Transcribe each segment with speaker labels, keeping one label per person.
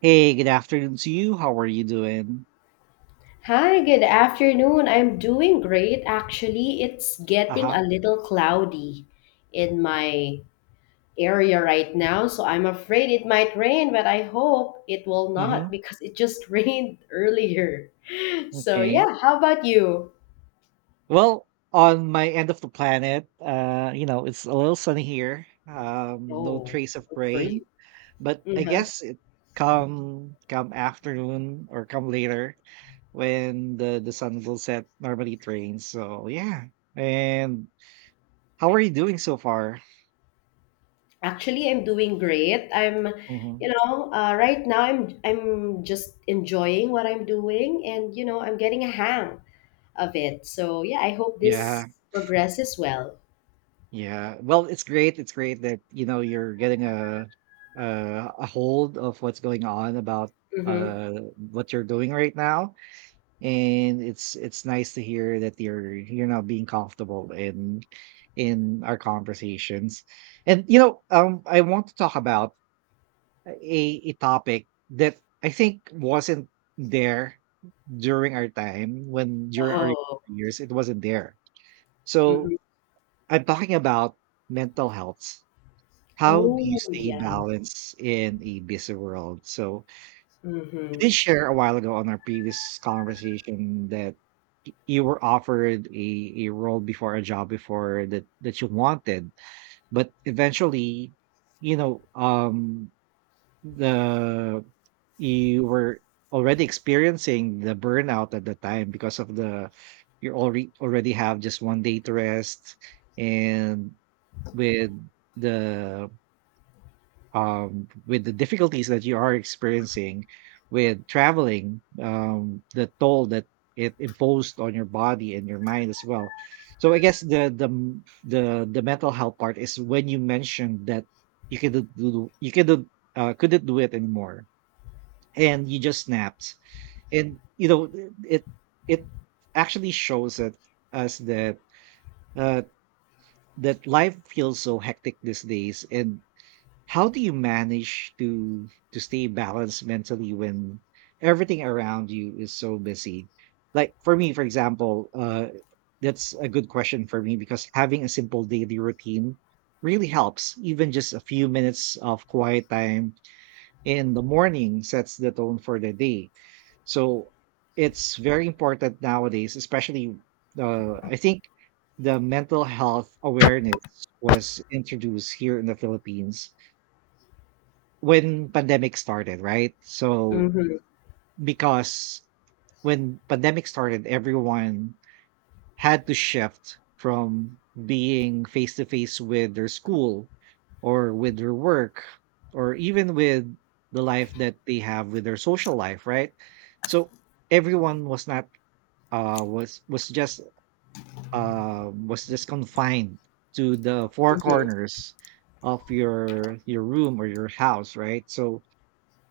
Speaker 1: Hey, good afternoon to you. How are you doing?
Speaker 2: Hi, good afternoon. I'm doing great. Actually, it's getting
Speaker 1: Uh-huh.
Speaker 2: a little cloudy in my area right now, so I'm afraid it might rain, but I hope it will
Speaker 1: Mm-hmm.
Speaker 2: not because it just rained earlier. So,
Speaker 1: Okay.
Speaker 2: yeah, how about you?
Speaker 1: Well, on my end of the planet, it's a little sunny here. No
Speaker 2: Oh,
Speaker 1: trace of
Speaker 2: good for
Speaker 1: rain,
Speaker 2: you.
Speaker 1: but I
Speaker 2: Mhm.
Speaker 1: guess it come afternoon or come later when the sun will set. Normally it rains, so yeah. And how are you doing so far?
Speaker 2: Actually, I'm doing great.
Speaker 1: Mm-hmm.
Speaker 2: Right now I'm just enjoying what I'm doing, and I'm getting a hang of it. So yeah, I hope
Speaker 1: Yeah.
Speaker 2: this progresses well.
Speaker 1: Yeah. Well, it's great. It's great that, you're getting a, a hold of what's going on about
Speaker 2: Mm-hmm.
Speaker 1: uh what you're doing right now. And it's nice to hear that you're now being comfortable in our conversations. And I want to talk about a a topic that I think wasn't there during our time when during our
Speaker 2: Oh.
Speaker 1: years it wasn't there. So
Speaker 2: Mm-hmm.
Speaker 1: I'm talking about mental health. How do you
Speaker 2: Oh
Speaker 1: stay
Speaker 2: yeah.
Speaker 1: balanced in a busy world? So you
Speaker 2: Mm-hmm.
Speaker 1: did share a while ago on our previous conversation that you were offered a role before a job before that you wanted, but eventually, you know, um, the you were already experiencing the burnout at the time because of the you already have just one day to rest and with the with the difficulties that you are experiencing with traveling, the toll that it imposed on your body and your mind as well. So I guess the m- the mental health part is when you mentioned that you could do do- you could do- couldn't do it anymore, and you just snapped. And you know it it actually shows that us that uh, that life feels so hectic these days, and how do you manage to stay balanced mentally when everything around you is so busy? Like for me, for example, that's a good question for me because having a simple daily routine really helps. Even just a few minutes of quiet time in the morning sets the tone for the day. So it's very important nowadays, especially I think the mental health awareness was introduced here in the Philippines when pandemic started, right? So
Speaker 2: Mm-hmm.
Speaker 1: because when pandemic started, everyone had to shift from being face to face with their school or with their work or even with the life that they have with their social life, right? So everyone was not was just was just confined to the four
Speaker 2: Mm-hmm.
Speaker 1: corners of your room or your house, right? So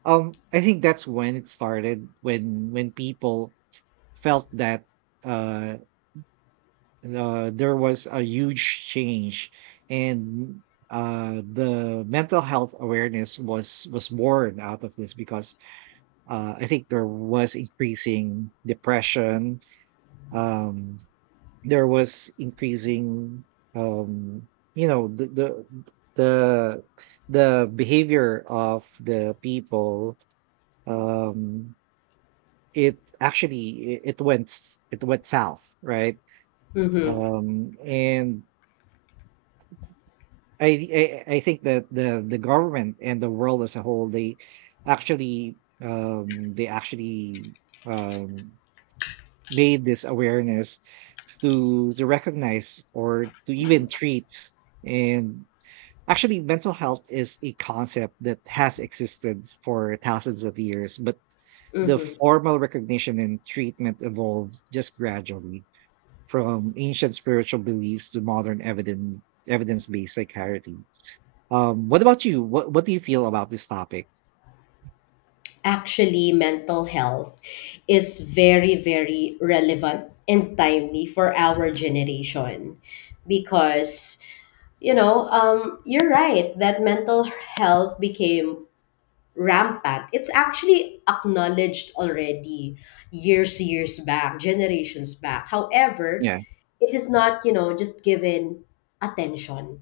Speaker 1: I think that's when it started when people felt that uh, there was a huge change and the mental health awareness was born out of this because I think there was increasing depression, um there was increasing, um you know the the the the behavior of the people. um It actually it went south, right?
Speaker 2: Mm-hmm.
Speaker 1: And I think that the government and the world as a whole, they actually um, made this awareness to recognize or to even treat. And actually mental health is a concept that has existed for thousands of years, but the
Speaker 2: Mm-hmm.
Speaker 1: formal recognition and treatment evolved just gradually from ancient spiritual beliefs to modern evidence-based psychiatry. What about you? What do you feel about this topic?
Speaker 2: Actually, mental health is very, very relevant and timely for our generation because you're right that mental health became rampant. It's actually acknowledged already years, years back, generations back. However,
Speaker 1: Yeah,
Speaker 2: it is not, just given attention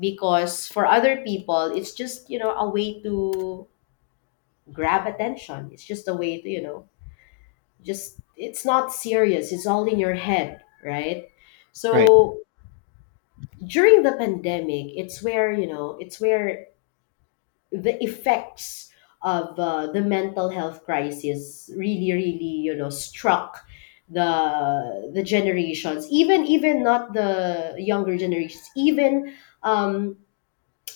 Speaker 2: because for other people, it's just, a way to grab attention. It's just a way to, just, it's not serious. It's all in your head, right?
Speaker 1: right.
Speaker 2: So during the pandemic, it's where, it's where the effects of the mental health crisis really struck the generations, even not the younger generations, even um,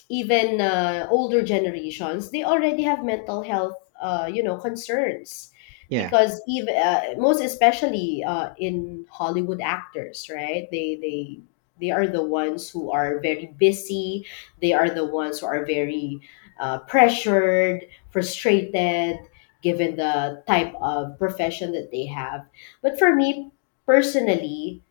Speaker 2: even older generations, they already have mental health, concerns,
Speaker 1: Yeah,
Speaker 2: because even most especially in Hollywood actors, right? They they are the ones who are very busy. They are the ones who are very pressured, frustrated, given the type of profession that they have. But for me personally,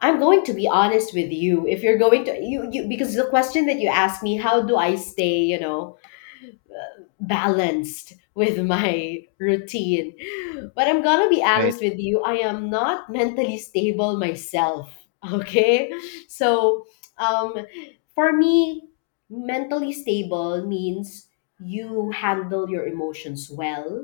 Speaker 2: I'm going to be honest with you. If you're going to you, you because the question that you asked me, how do I stay, balanced with my routine. But I'm gonna be
Speaker 1: right,
Speaker 2: honest with you, I am not mentally stable myself. Okay? So, um, for me, mentally stable means you handle your emotions well,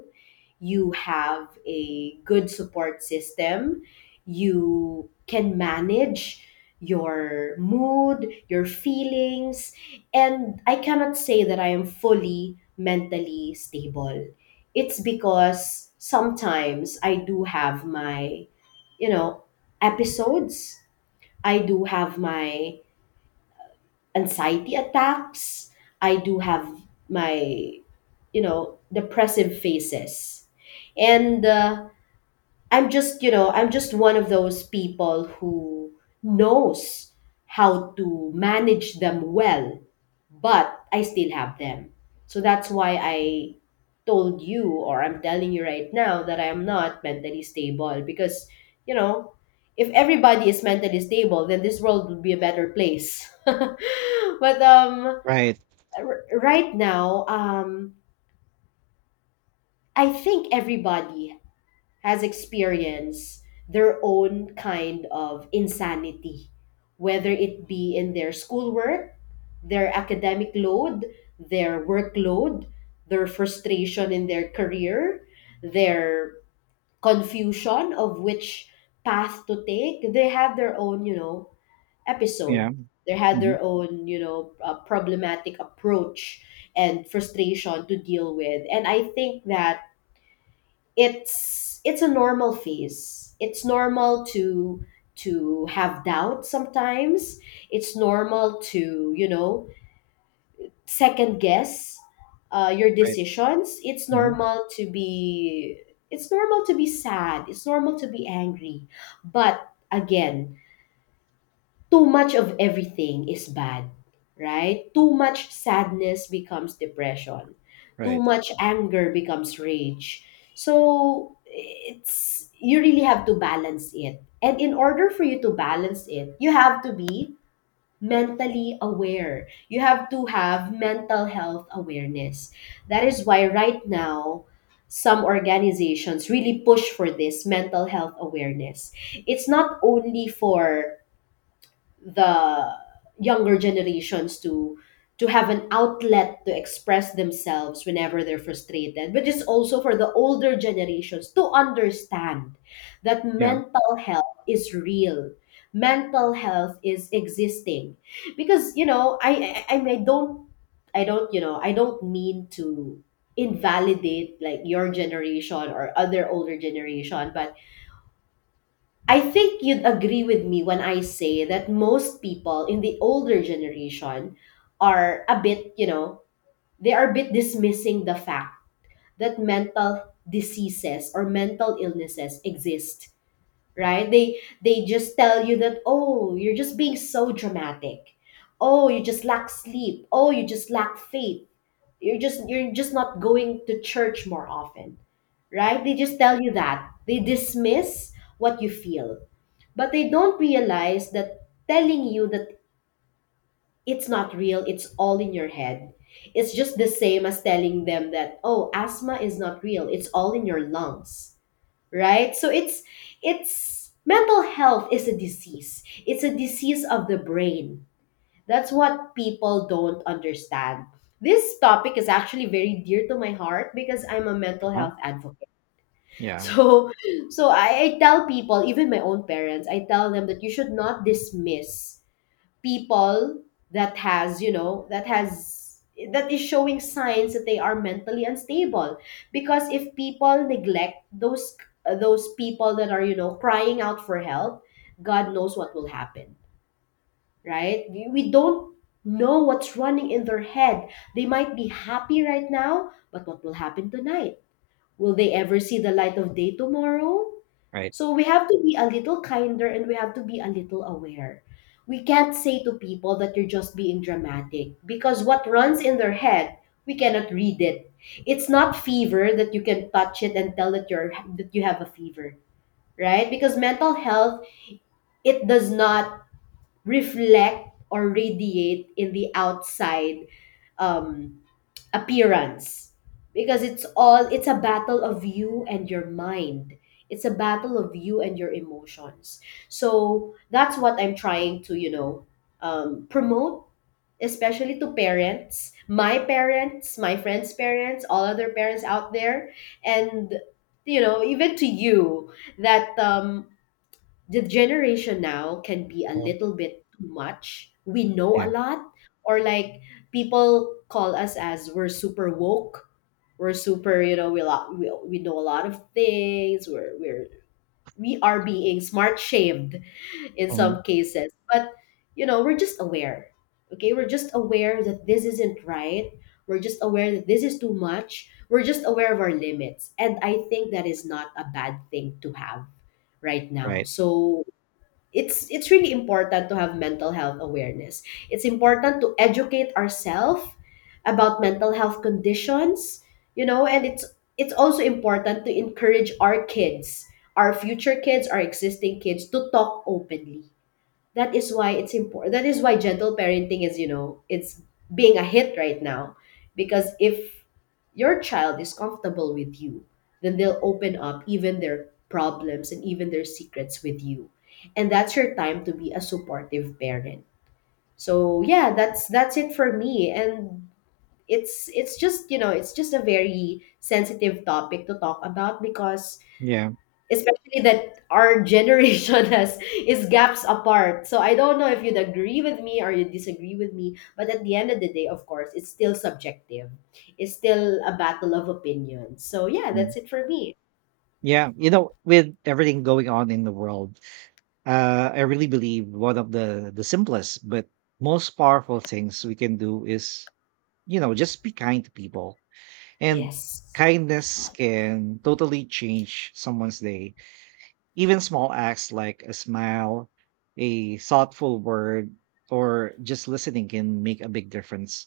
Speaker 2: you have a good support system, you can manage your mood, your feelings, and I cannot say that I am fully mentally stable. It's because sometimes I do have my, you know episodes, I do have my anxiety attacks, I do have my, depressive phases, and I'm just, I'm just one of those people who knows how to manage them well, but I still have them. So that's why I told you, or I'm telling you right now, that I am not mentally stable because, you know, if everybody is mentally stable, then this world would be a better place. But
Speaker 1: right.
Speaker 2: right now, I think everybody has experienced their own kind of insanity, whether it be in their schoolwork, their academic load, their workload, their frustration in their career, their confusion of which path to take. They have their own,
Speaker 1: Yeah,
Speaker 2: episode. They had
Speaker 1: mhm,
Speaker 2: their own, problematic approach and frustration to deal with. And I think that it's a normal phase. It's normal to have doubt sometimes. It's normal to second guess your
Speaker 1: right,
Speaker 2: decisions. It's
Speaker 1: hmm
Speaker 2: normal to be, it's normal to be sad. It's normal to be angry, but again, too much of everything is bad, right? Too much sadness becomes depression. Too
Speaker 1: right.
Speaker 2: much anger becomes rage. So it's you really have to balance it. And in order for you to balance it, you have to be mentally aware. You have to have mental health awareness. That is why right now some organizations really push for this mental health awareness. It's not only for the younger generations to have an outlet to express themselves whenever they're frustrated, but it's also for the older generations to understand that
Speaker 1: Yeah,
Speaker 2: mental health is real, mental health is existing, because I mean, I don't, I don't mean to invalidate like your generation or other older generation, but I think you'd agree with me when I say that most people in the older generation are a bit, they are a bit dismissing the fact that mental diseases or mental illnesses exist, right? They just tell you that, oh, you're just being so dramatic. Oh, you just lack sleep. Oh, you just lack faith. You're just not going to church more often, right? They just tell you that. They dismiss what you feel, but they don't realize that telling you that it's not real, it's all in your head, it's just the same as telling them that, oh, asthma is not real, it's all in your lungs, right? So it's, mental health is a disease. It's a disease of the brain. That's what people don't understand. This topic is actually very dear to my heart because I'm a mental
Speaker 1: uh
Speaker 2: health advocate.
Speaker 1: yeah,
Speaker 2: So, I tell people, even my own parents, I tell them that you should not dismiss people that has you know that has that is showing signs that they are mentally unstable, because if people neglect those people that are crying out for help, god knows what will happen, right? We don't know what's running in their head. They might be happy right now, but what will happen tonight? Will they ever see the light of day tomorrow?
Speaker 1: right.
Speaker 2: So we have to be a little kinder and we have to be a little aware. We can't say to people that you're just being dramatic because what runs in their head, we cannot read it. It's not fever that you can touch it and tell that you're, that you have a fever, right? Because mental health, it does not reflect or radiate in the outside um, appearance because it's a battle of you and your mind, it's a battle of you and your emotions. So that's what I'm trying to, promote, especially to parents, my parents, my friends parents, all other parents out there, and even to you that the generation now can be a
Speaker 1: uh
Speaker 2: little bit too much. We know
Speaker 1: Yeah,
Speaker 2: a lot, or like people call us as we're super woke. We're super, we know a lot of things. We're we are being smart shamed in
Speaker 1: mhm,
Speaker 2: some cases, but we're just aware. Okay, we're just aware that this isn't right. We're just aware that this is too much. We're just aware of our limits, and I think that is not a bad thing to have right now.
Speaker 1: right.
Speaker 2: So it's really important to have mental health awareness. It's important to educate ourselves about mental health conditions, and it's also important to encourage our kids, our future kids, our existing kids to talk openly. That is why it's important, that is why gentle parenting is, it's being a hit right now, because if your child is comfortable with you, then they'll open up even their problems and even their secrets with you, and that's your time to be a supportive parent. So yeah, that's it for me, and it's just, it's just a very sensitive topic to talk about because
Speaker 1: Yeah,
Speaker 2: especially that our generation has is gaps apart. So I don't know if you'd agree with me or you disagree with me, but at the end of the day, of course, it's still subjective. It's still a battle of opinions. So yeah,
Speaker 1: mhm.
Speaker 2: that's it for me.
Speaker 1: Yeah. You know, with everything going on in the world, I really believe one of the simplest but most powerful things we can do is, just be kind to people. And
Speaker 2: Yes.
Speaker 1: kindness can totally change someone's day. Even small acts like a smile, a thoughtful word, or just listening can make a big difference.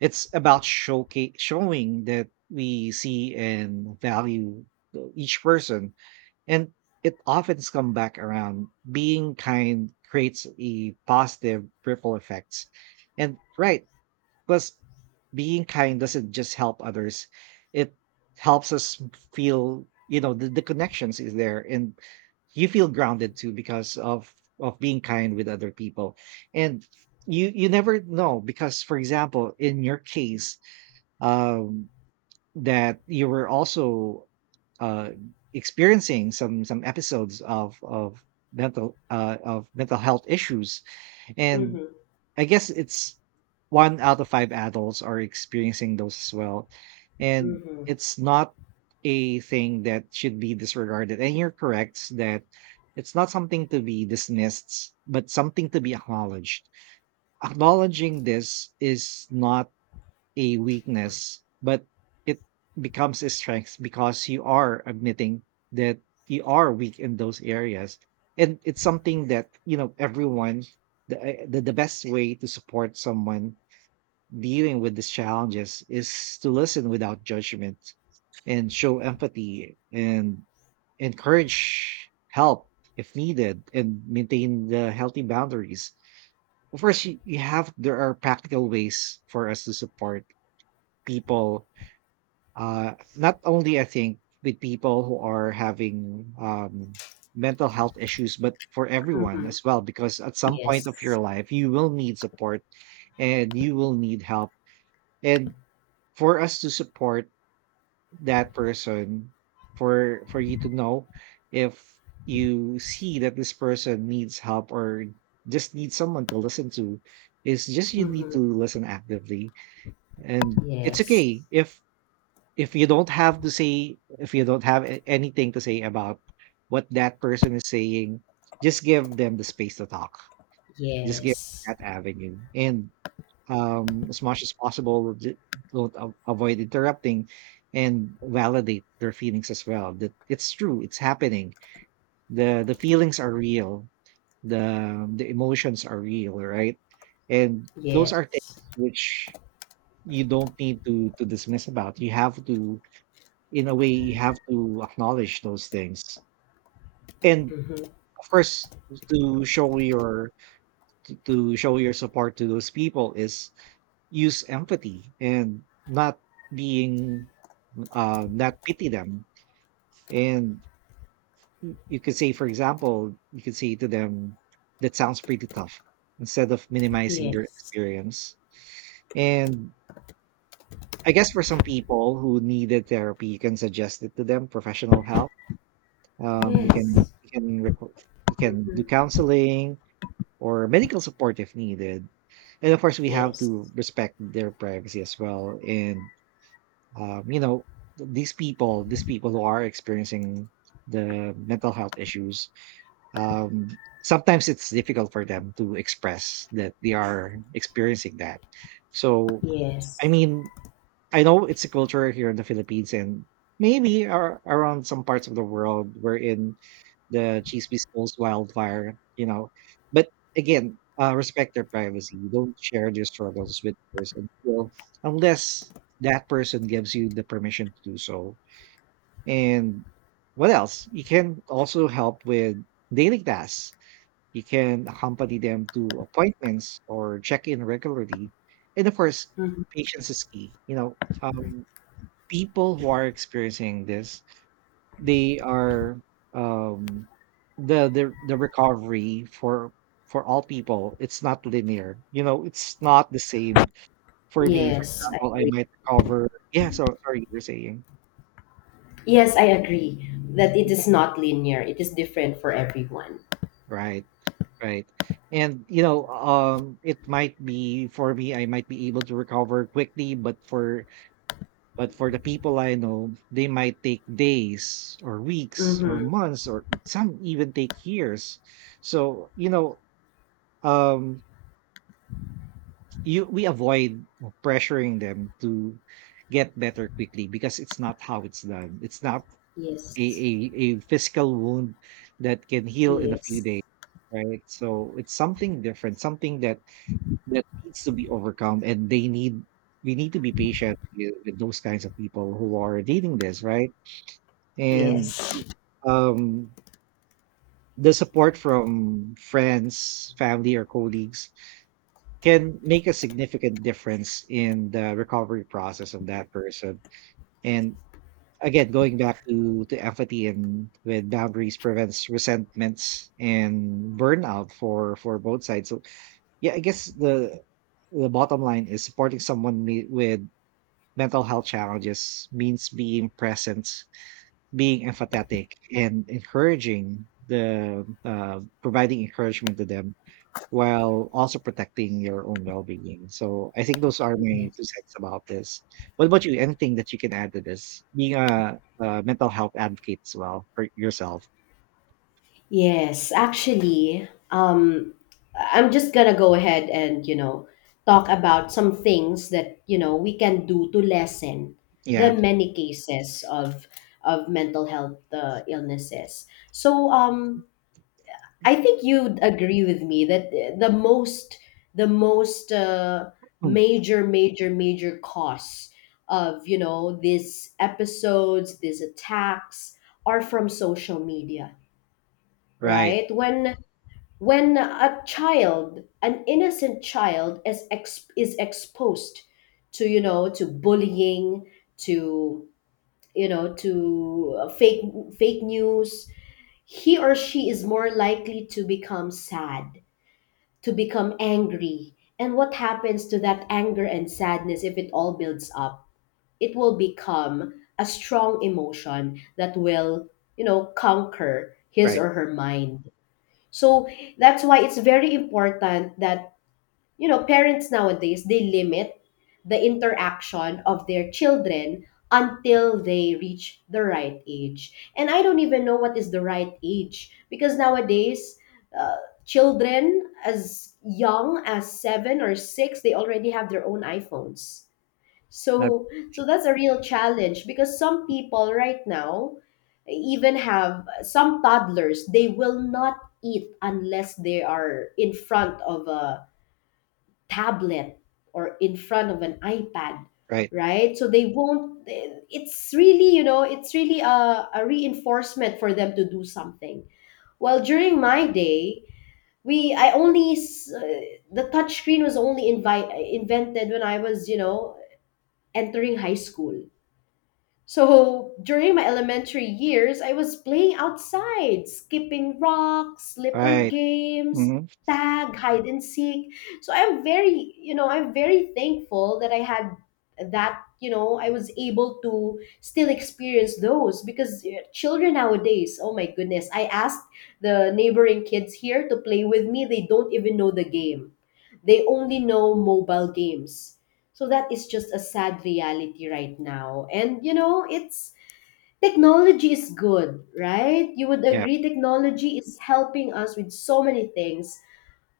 Speaker 1: It's about showing that we see and value each person. And it often comes back around. Being kind creates a positive ripple effect. And right, because being kind doesn't just help others, it helps us feel, the connections is there. And you feel grounded too because of being kind with other people, and you never know because for example in your case, um that you were also uh experiencing some episodes of mental health issues, and
Speaker 2: Mm-hmm.
Speaker 1: I guess it's one out of five adults are experiencing those as well. And
Speaker 2: Mm-hmm.
Speaker 1: it's not a thing that should be disregarded. And you're correct that it's not something to be dismissed, but something to be acknowledged. Acknowledging this is not a weakness, but it becomes a strength because you are admitting that you are weak in those areas. And it's something that, everyone, the best way to support someone dealing with these challenges is to listen without judgment and show empathy and encourage help if needed and maintain the healthy boundaries. Of course, there are practical ways for us to support people, not only I think with people who are having, mental health issues, but for everyone
Speaker 2: Mm-hmm.
Speaker 1: as well, because at some point of your
Speaker 2: Yes.
Speaker 1: life, you will need support and you will need help. And for us to support that person, for you to know if you see that this person needs help or just needs someone to listen to, is just you need
Speaker 2: Mm-hmm.
Speaker 1: to listen actively. And it's
Speaker 2: Yes.
Speaker 1: okay if you don't have to say, if you don't have anything to say about what that person is saying. Just give them the space to talk. Just give
Speaker 2: Yes.
Speaker 1: that avenue, and as much as possible, don't avoid interrupting, and validate their feelings as well, that it's true, it's happening. The feelings are real, the emotions are real, right? And those are things
Speaker 2: Yes.
Speaker 1: which you don't need to dismiss about. You have to, in a way, you have to acknowledge those things. And
Speaker 2: Mm-hmm.
Speaker 1: of course, to show your to show your support to those people is use empathy and being not pity them. And you could say, for example, you could say to them, that sounds pretty tough, instead of minimizing their
Speaker 2: Yes.
Speaker 1: experience. And I guess for some people who needed therapy, you can suggest it to them, professional help. Um, you can
Speaker 2: Yes.
Speaker 1: you can requ- you can do
Speaker 2: Mhm.
Speaker 1: counseling or medical support if needed, and of course we have
Speaker 2: Yes.
Speaker 1: to respect their privacy as well. And um, you know these people who are experiencing the mental health issues, um, sometimes it's difficult for them to express that they are experiencing that. So I
Speaker 2: Yes.
Speaker 1: mean, I know it's a culture here in the Philippines and maybe around some parts of the world wherein the Chismis goes wildfire. But again, respect their privacy. Don't share their struggles with others unless that person gives you the permission to do so. And what else? You can also help with daily tasks. You can accompany them to appointments or check in regularly. And of course,
Speaker 2: Mhm.
Speaker 1: patience is key. You know, um, people who are experiencing this, they are um the recovery, for all people, it's not linear. It's not the same. For me, for
Speaker 2: Yes. I
Speaker 1: example, I
Speaker 2: agree.
Speaker 1: might recover. Yeah. So sorry, you were saying.
Speaker 2: Yes, I agree that it is not linear. It is different for everyone.
Speaker 1: Right. Right. And it might be, for me, I might be able to recover quickly, but for the people I know, they might take days or weeks or
Speaker 2: Mm-hmm.
Speaker 1: months, or some even take years. So, you know, um you we avoid pressuring them to get better quickly because it's not how it's done. It's not a,
Speaker 2: Yes.
Speaker 1: a, a physical wound that can heal in a few
Speaker 2: Yes.
Speaker 1: days. Right. So it's something different, something that needs to be overcome, and they need we need to be patient with those kinds of people who are needing this, right? And
Speaker 2: Yes.
Speaker 1: um, the support from friends, family, or colleagues can make a significant difference in the recovery process of that person. And again, going back to empathy, and with boundaries prevents resentments and burnout for both sides. So yeah, I guess the bottom line is supporting someone with mental health challenges means being present. Being empathetic and encouraging, the providing encouragement to them while also protecting your own well-being. So I think those are my two
Speaker 2: Yes.
Speaker 1: cents about this. What about you? Anything that you can add to this? Being a mental health advocate as well for yourself.
Speaker 2: Yes. Actually, I'm just gonna go ahead and talk about some things that we can do to lessen the
Speaker 1: Yeah.
Speaker 2: many cases of mental health illnesses. So I think you'd agree with me that the most the most
Speaker 1: Mm.
Speaker 2: major costs of, these episodes, these attacks, are from social media,
Speaker 1: Right.
Speaker 2: right? When a child, an innocent child is is exposed to, to bullying, to, to fake news, he or she is more likely to become sad, to become angry. And what happens to that anger and sadness if it all builds up? It will become a strong emotion that will, conquer his
Speaker 1: Right.
Speaker 2: or her mind. So that's why it's very important that parents nowadays, they limit the interaction of their children until they reach the right age. And I don't even know what is the right age, because nowadays uh, children as young as seven or six, they already have their own iphones. So
Speaker 1: Absolutely.
Speaker 2: that's a real challenge, because some people right now even have some toddlers, they will not eat unless they are in front of a tablet or in front of an iPad,
Speaker 1: Right.
Speaker 2: right? So they won't, it's really, it's really a reinforcement for them to do something. Well, during my day, we, I only, the touchscreen was only invented when I was, entering high school. So during my elementary years, I was playing outside, skipping rocks, slipper
Speaker 1: Right.
Speaker 2: games,
Speaker 1: Hmm.
Speaker 2: tag, hide and seek. So I'm very, I'm very thankful that I had that, I was able to still experience those, because eh, children nowadays, oh my goodness, I asked the neighboring kids here to play with me. They don't even know the game. They only know mobile games, so that is just a sad reality right now. And it's, technology is good, right? You would
Speaker 1: Yeah.
Speaker 2: agree technology is helping us with so many things,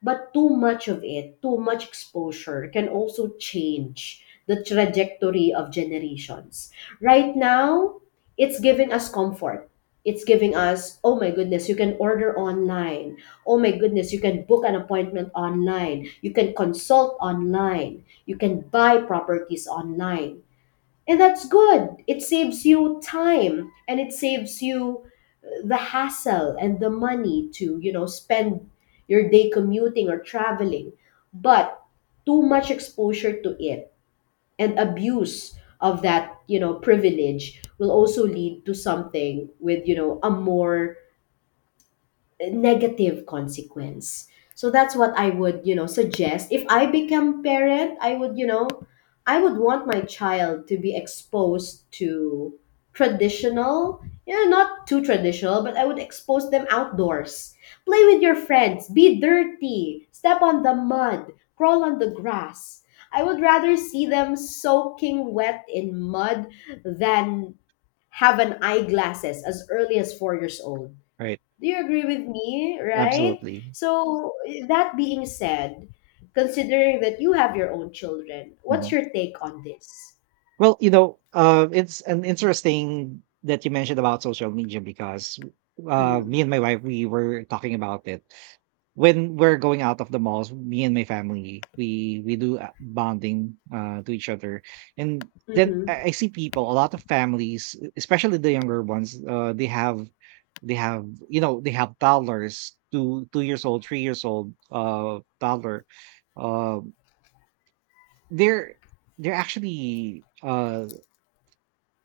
Speaker 2: but too much of it, too much exposure can also change the trajectory of generations. Right now, it's giving us comfort. It's giving us, oh my goodness, you can order online. Oh my goodness, you can book an appointment online. You can consult online. You can buy properties online. And that's good. It saves you time and it saves you the hassle and the money to, spend your day commuting or traveling. But too much exposure to it and abuse of that, privilege will also lead to something with, a more negative consequence. So that's what I would, suggest. If I become parent, I would, I would want my child to be exposed to traditional, not too traditional, but I would expose them outdoors. Play with your friends, be dirty, step on the mud, crawl on the grass. I would rather see them soaking wet in mud than have an eyeglasses as early as 4 years old.
Speaker 1: Right.
Speaker 2: Do you agree with me, right?
Speaker 1: Absolutely.
Speaker 2: So, that being said, considering that you have your own children, what's
Speaker 1: Mhm.
Speaker 2: your take on this?
Speaker 1: Well, it's an interesting that you mentioned about social media because me
Speaker 2: Mhm.
Speaker 1: and my wife we were talking about it when we're going out of the malls. Me and my family we do bonding to each other, and then
Speaker 2: Mhm.
Speaker 1: I see people, a lot of families, especially the younger ones, they have they have toddlers, two two years old, 3 years old, toddler. Uh, they're they're actually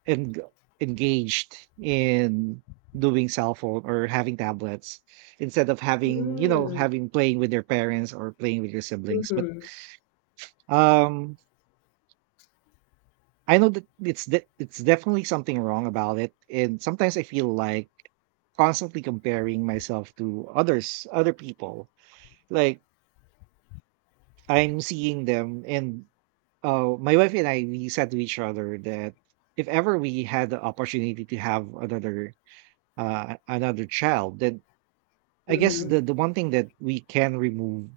Speaker 1: en- engaged in doing cell phone or having tablets instead of having you know
Speaker 2: Mm.
Speaker 1: having playing with their parents or playing with your siblings. But
Speaker 2: Mhm.
Speaker 1: um I know that it's definitely something wrong about it, and sometimes I feel like constantly comparing myself to other people, like I'm seeing them. And my wife and I, we said to each other that if ever we had the opportunity to have another another child, then I guess
Speaker 2: Mhm.
Speaker 1: the one thing that we can remove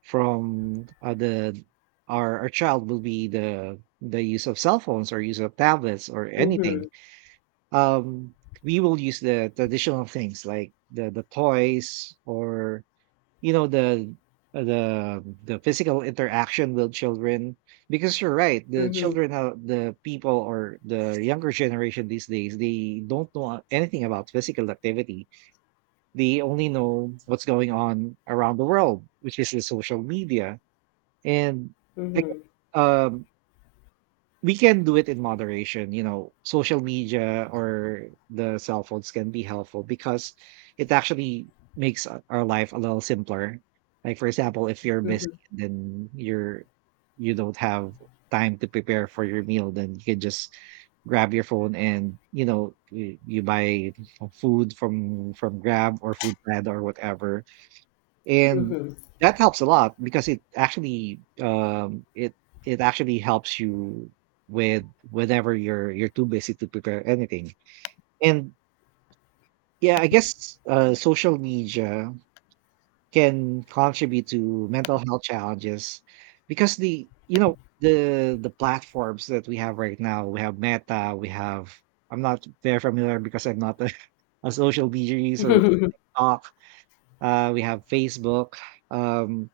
Speaker 1: from the our child will be the use of cell phones or use of tablets or anything.
Speaker 2: Mhm.
Speaker 1: Um, we will use the traditional things, like the toys or the physical interaction with children, because you're right, the
Speaker 2: Mhm.
Speaker 1: children, the people or the younger generation these days, they don't know anything about physical activity. They only know what's going on around the world, which is the social media. And I guess,
Speaker 2: Mhm.
Speaker 1: we can do it in moderation. You know, social media or the cell phones can be helpful because it actually makes our life a little simpler. Like for example, if you're busy, then you don't have time to prepare for your meal, then you can just grab your phone, and you buy food from Grab or Food Pad or whatever, and
Speaker 2: Mhm.
Speaker 1: that helps a lot, because it actually it it actually helps you with whenever you're too busy to prepare anything. And yeah, I guess social media can contribute to mental health challenges because the you know the platforms that we have right now, we have Meta, we have — I'm not very familiar because I'm not a a social media user. We
Speaker 2: Mhm.
Speaker 1: have Talk, we have Facebook. Um,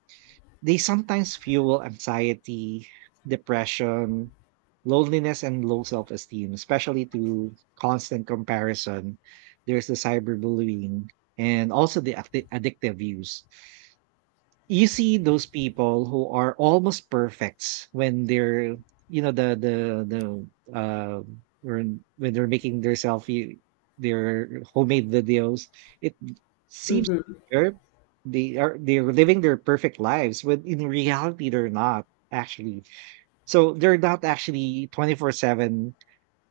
Speaker 1: They sometimes fuel anxiety, depression, loneliness, and low self esteem, especially through constant comparison. There's the cyberbullying, and also the addictive use. You see those people who are almost perfects when they're, the the uh when they're making their selfie, their homemade videos, it seems
Speaker 2: Mhm.
Speaker 1: they're they are they're living their perfect lives, when in reality they're not actually. So they're not actually 24/7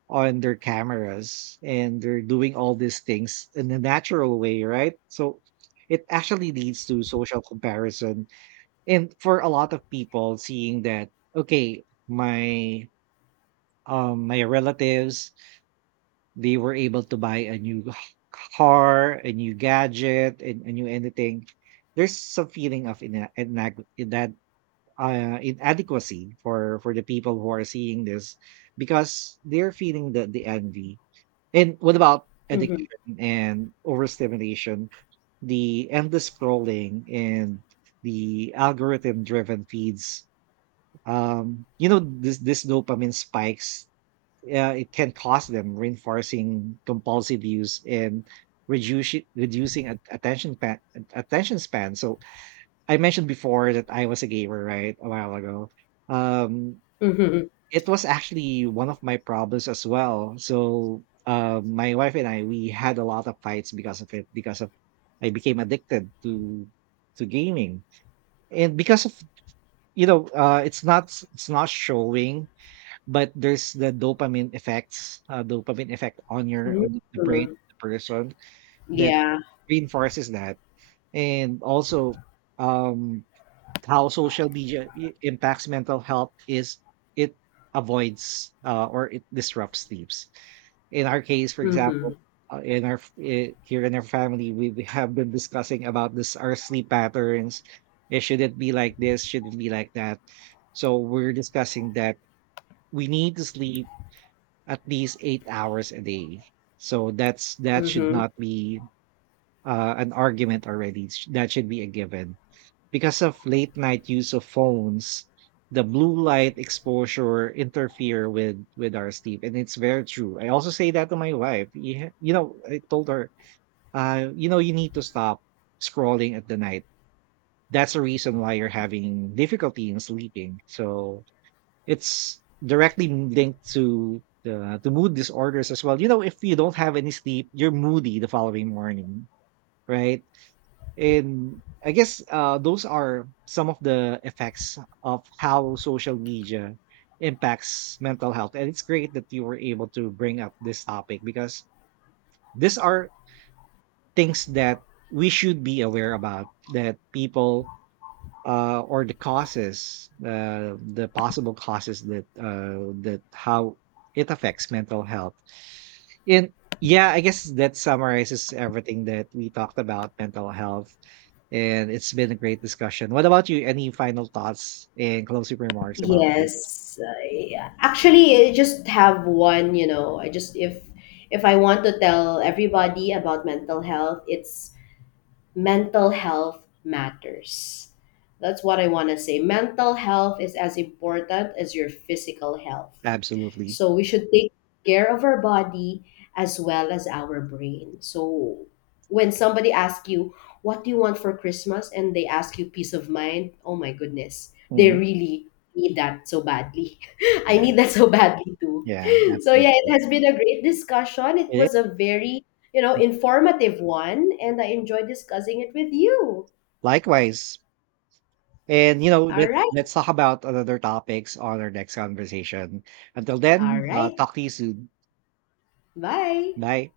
Speaker 1: on their cameras, and they're doing all these things in a natural way, right? So it actually leads to social comparison. And for a lot of people seeing that, okay, my my relatives, they were able to buy a new car, a new gadget, and a new anything. There's a feeling of that inadequacy for the people who are seeing this, because they're feeling the envy. And what about
Speaker 2: Mhm. Mhm.
Speaker 1: addiction and overstimulation? The endless scrolling and the algorithm driven feeds, this dopamine spikes, it can cause them, reinforcing compulsive use and reducing attention attention span. So I mentioned before that I was a gamer, right, a while ago. Um,
Speaker 2: Mhm.
Speaker 1: it was actually one of my problems as well. So my wife and I, we had a lot of fights because of it, because of — I became addicted to gaming. And because of, you know, uh, it's not it's not showing, but there's the dopamine effects, dopamine effect on your
Speaker 2: Mhm.
Speaker 1: on the brain of the person that
Speaker 2: Yeah.
Speaker 1: reinforces that. And also, um, how social media impacts mental health is it avoids or it disrupts sleeps. In our case, for example,
Speaker 2: Mhm.
Speaker 1: in our here in our family, we have been discussing about this, our sleep patterns. It shouldn't be like this, shouldn't be like that. So we're discussing that we need to sleep at least 8 hours a day. So that's that should
Speaker 2: Mhm.
Speaker 1: not be an argument already. That should be a given, because of late night use of phones. The blue light exposure interfere with our sleep, and it's very true. I also say that to my wife. Yeah, you know, I told her, you need to stop scrolling at the night. That's the reason why you're having difficulty in sleeping. So it's directly linked to the to mood disorders as well. You know, if you don't have any sleep, you're moody the following morning, right? And I guess those are some of the effects of how social media impacts mental health. And it's great that you were able to bring up this topic, because these are things that we should be aware about, that people, or the causes, the possible causes that, that how it affects mental health. And yeah, I guess that summarizes everything that we talked about mental health. And it's been a great discussion. What about you? Any final thoughts and closing remarks about this?
Speaker 2: Yes, actually, I just have one, I just, if I want to tell everybody about mental health, it's mental health matters. That's what I want to say. Mental health is as important as your physical health.
Speaker 1: Absolutely.
Speaker 2: So we should take care of our body as well as our brain. So when somebody asks you, what do you want for Christmas? And they ask you peace of mind, oh my goodness, they
Speaker 1: Mhm.
Speaker 2: really need that so badly. I
Speaker 1: Yeah.
Speaker 2: need that so badly too.
Speaker 1: Yeah.
Speaker 2: So yeah, it
Speaker 1: Absolutely.
Speaker 2: has been a great discussion. It
Speaker 1: Yeah.
Speaker 2: was a very, informative one, and I enjoy discussing it with you.
Speaker 1: Likewise. And you know,
Speaker 2: All right.
Speaker 1: let's talk about other topics on our next conversation. Until
Speaker 2: All
Speaker 1: then,
Speaker 2: right.
Speaker 1: talk to you soon.
Speaker 2: Bye.
Speaker 1: Bye.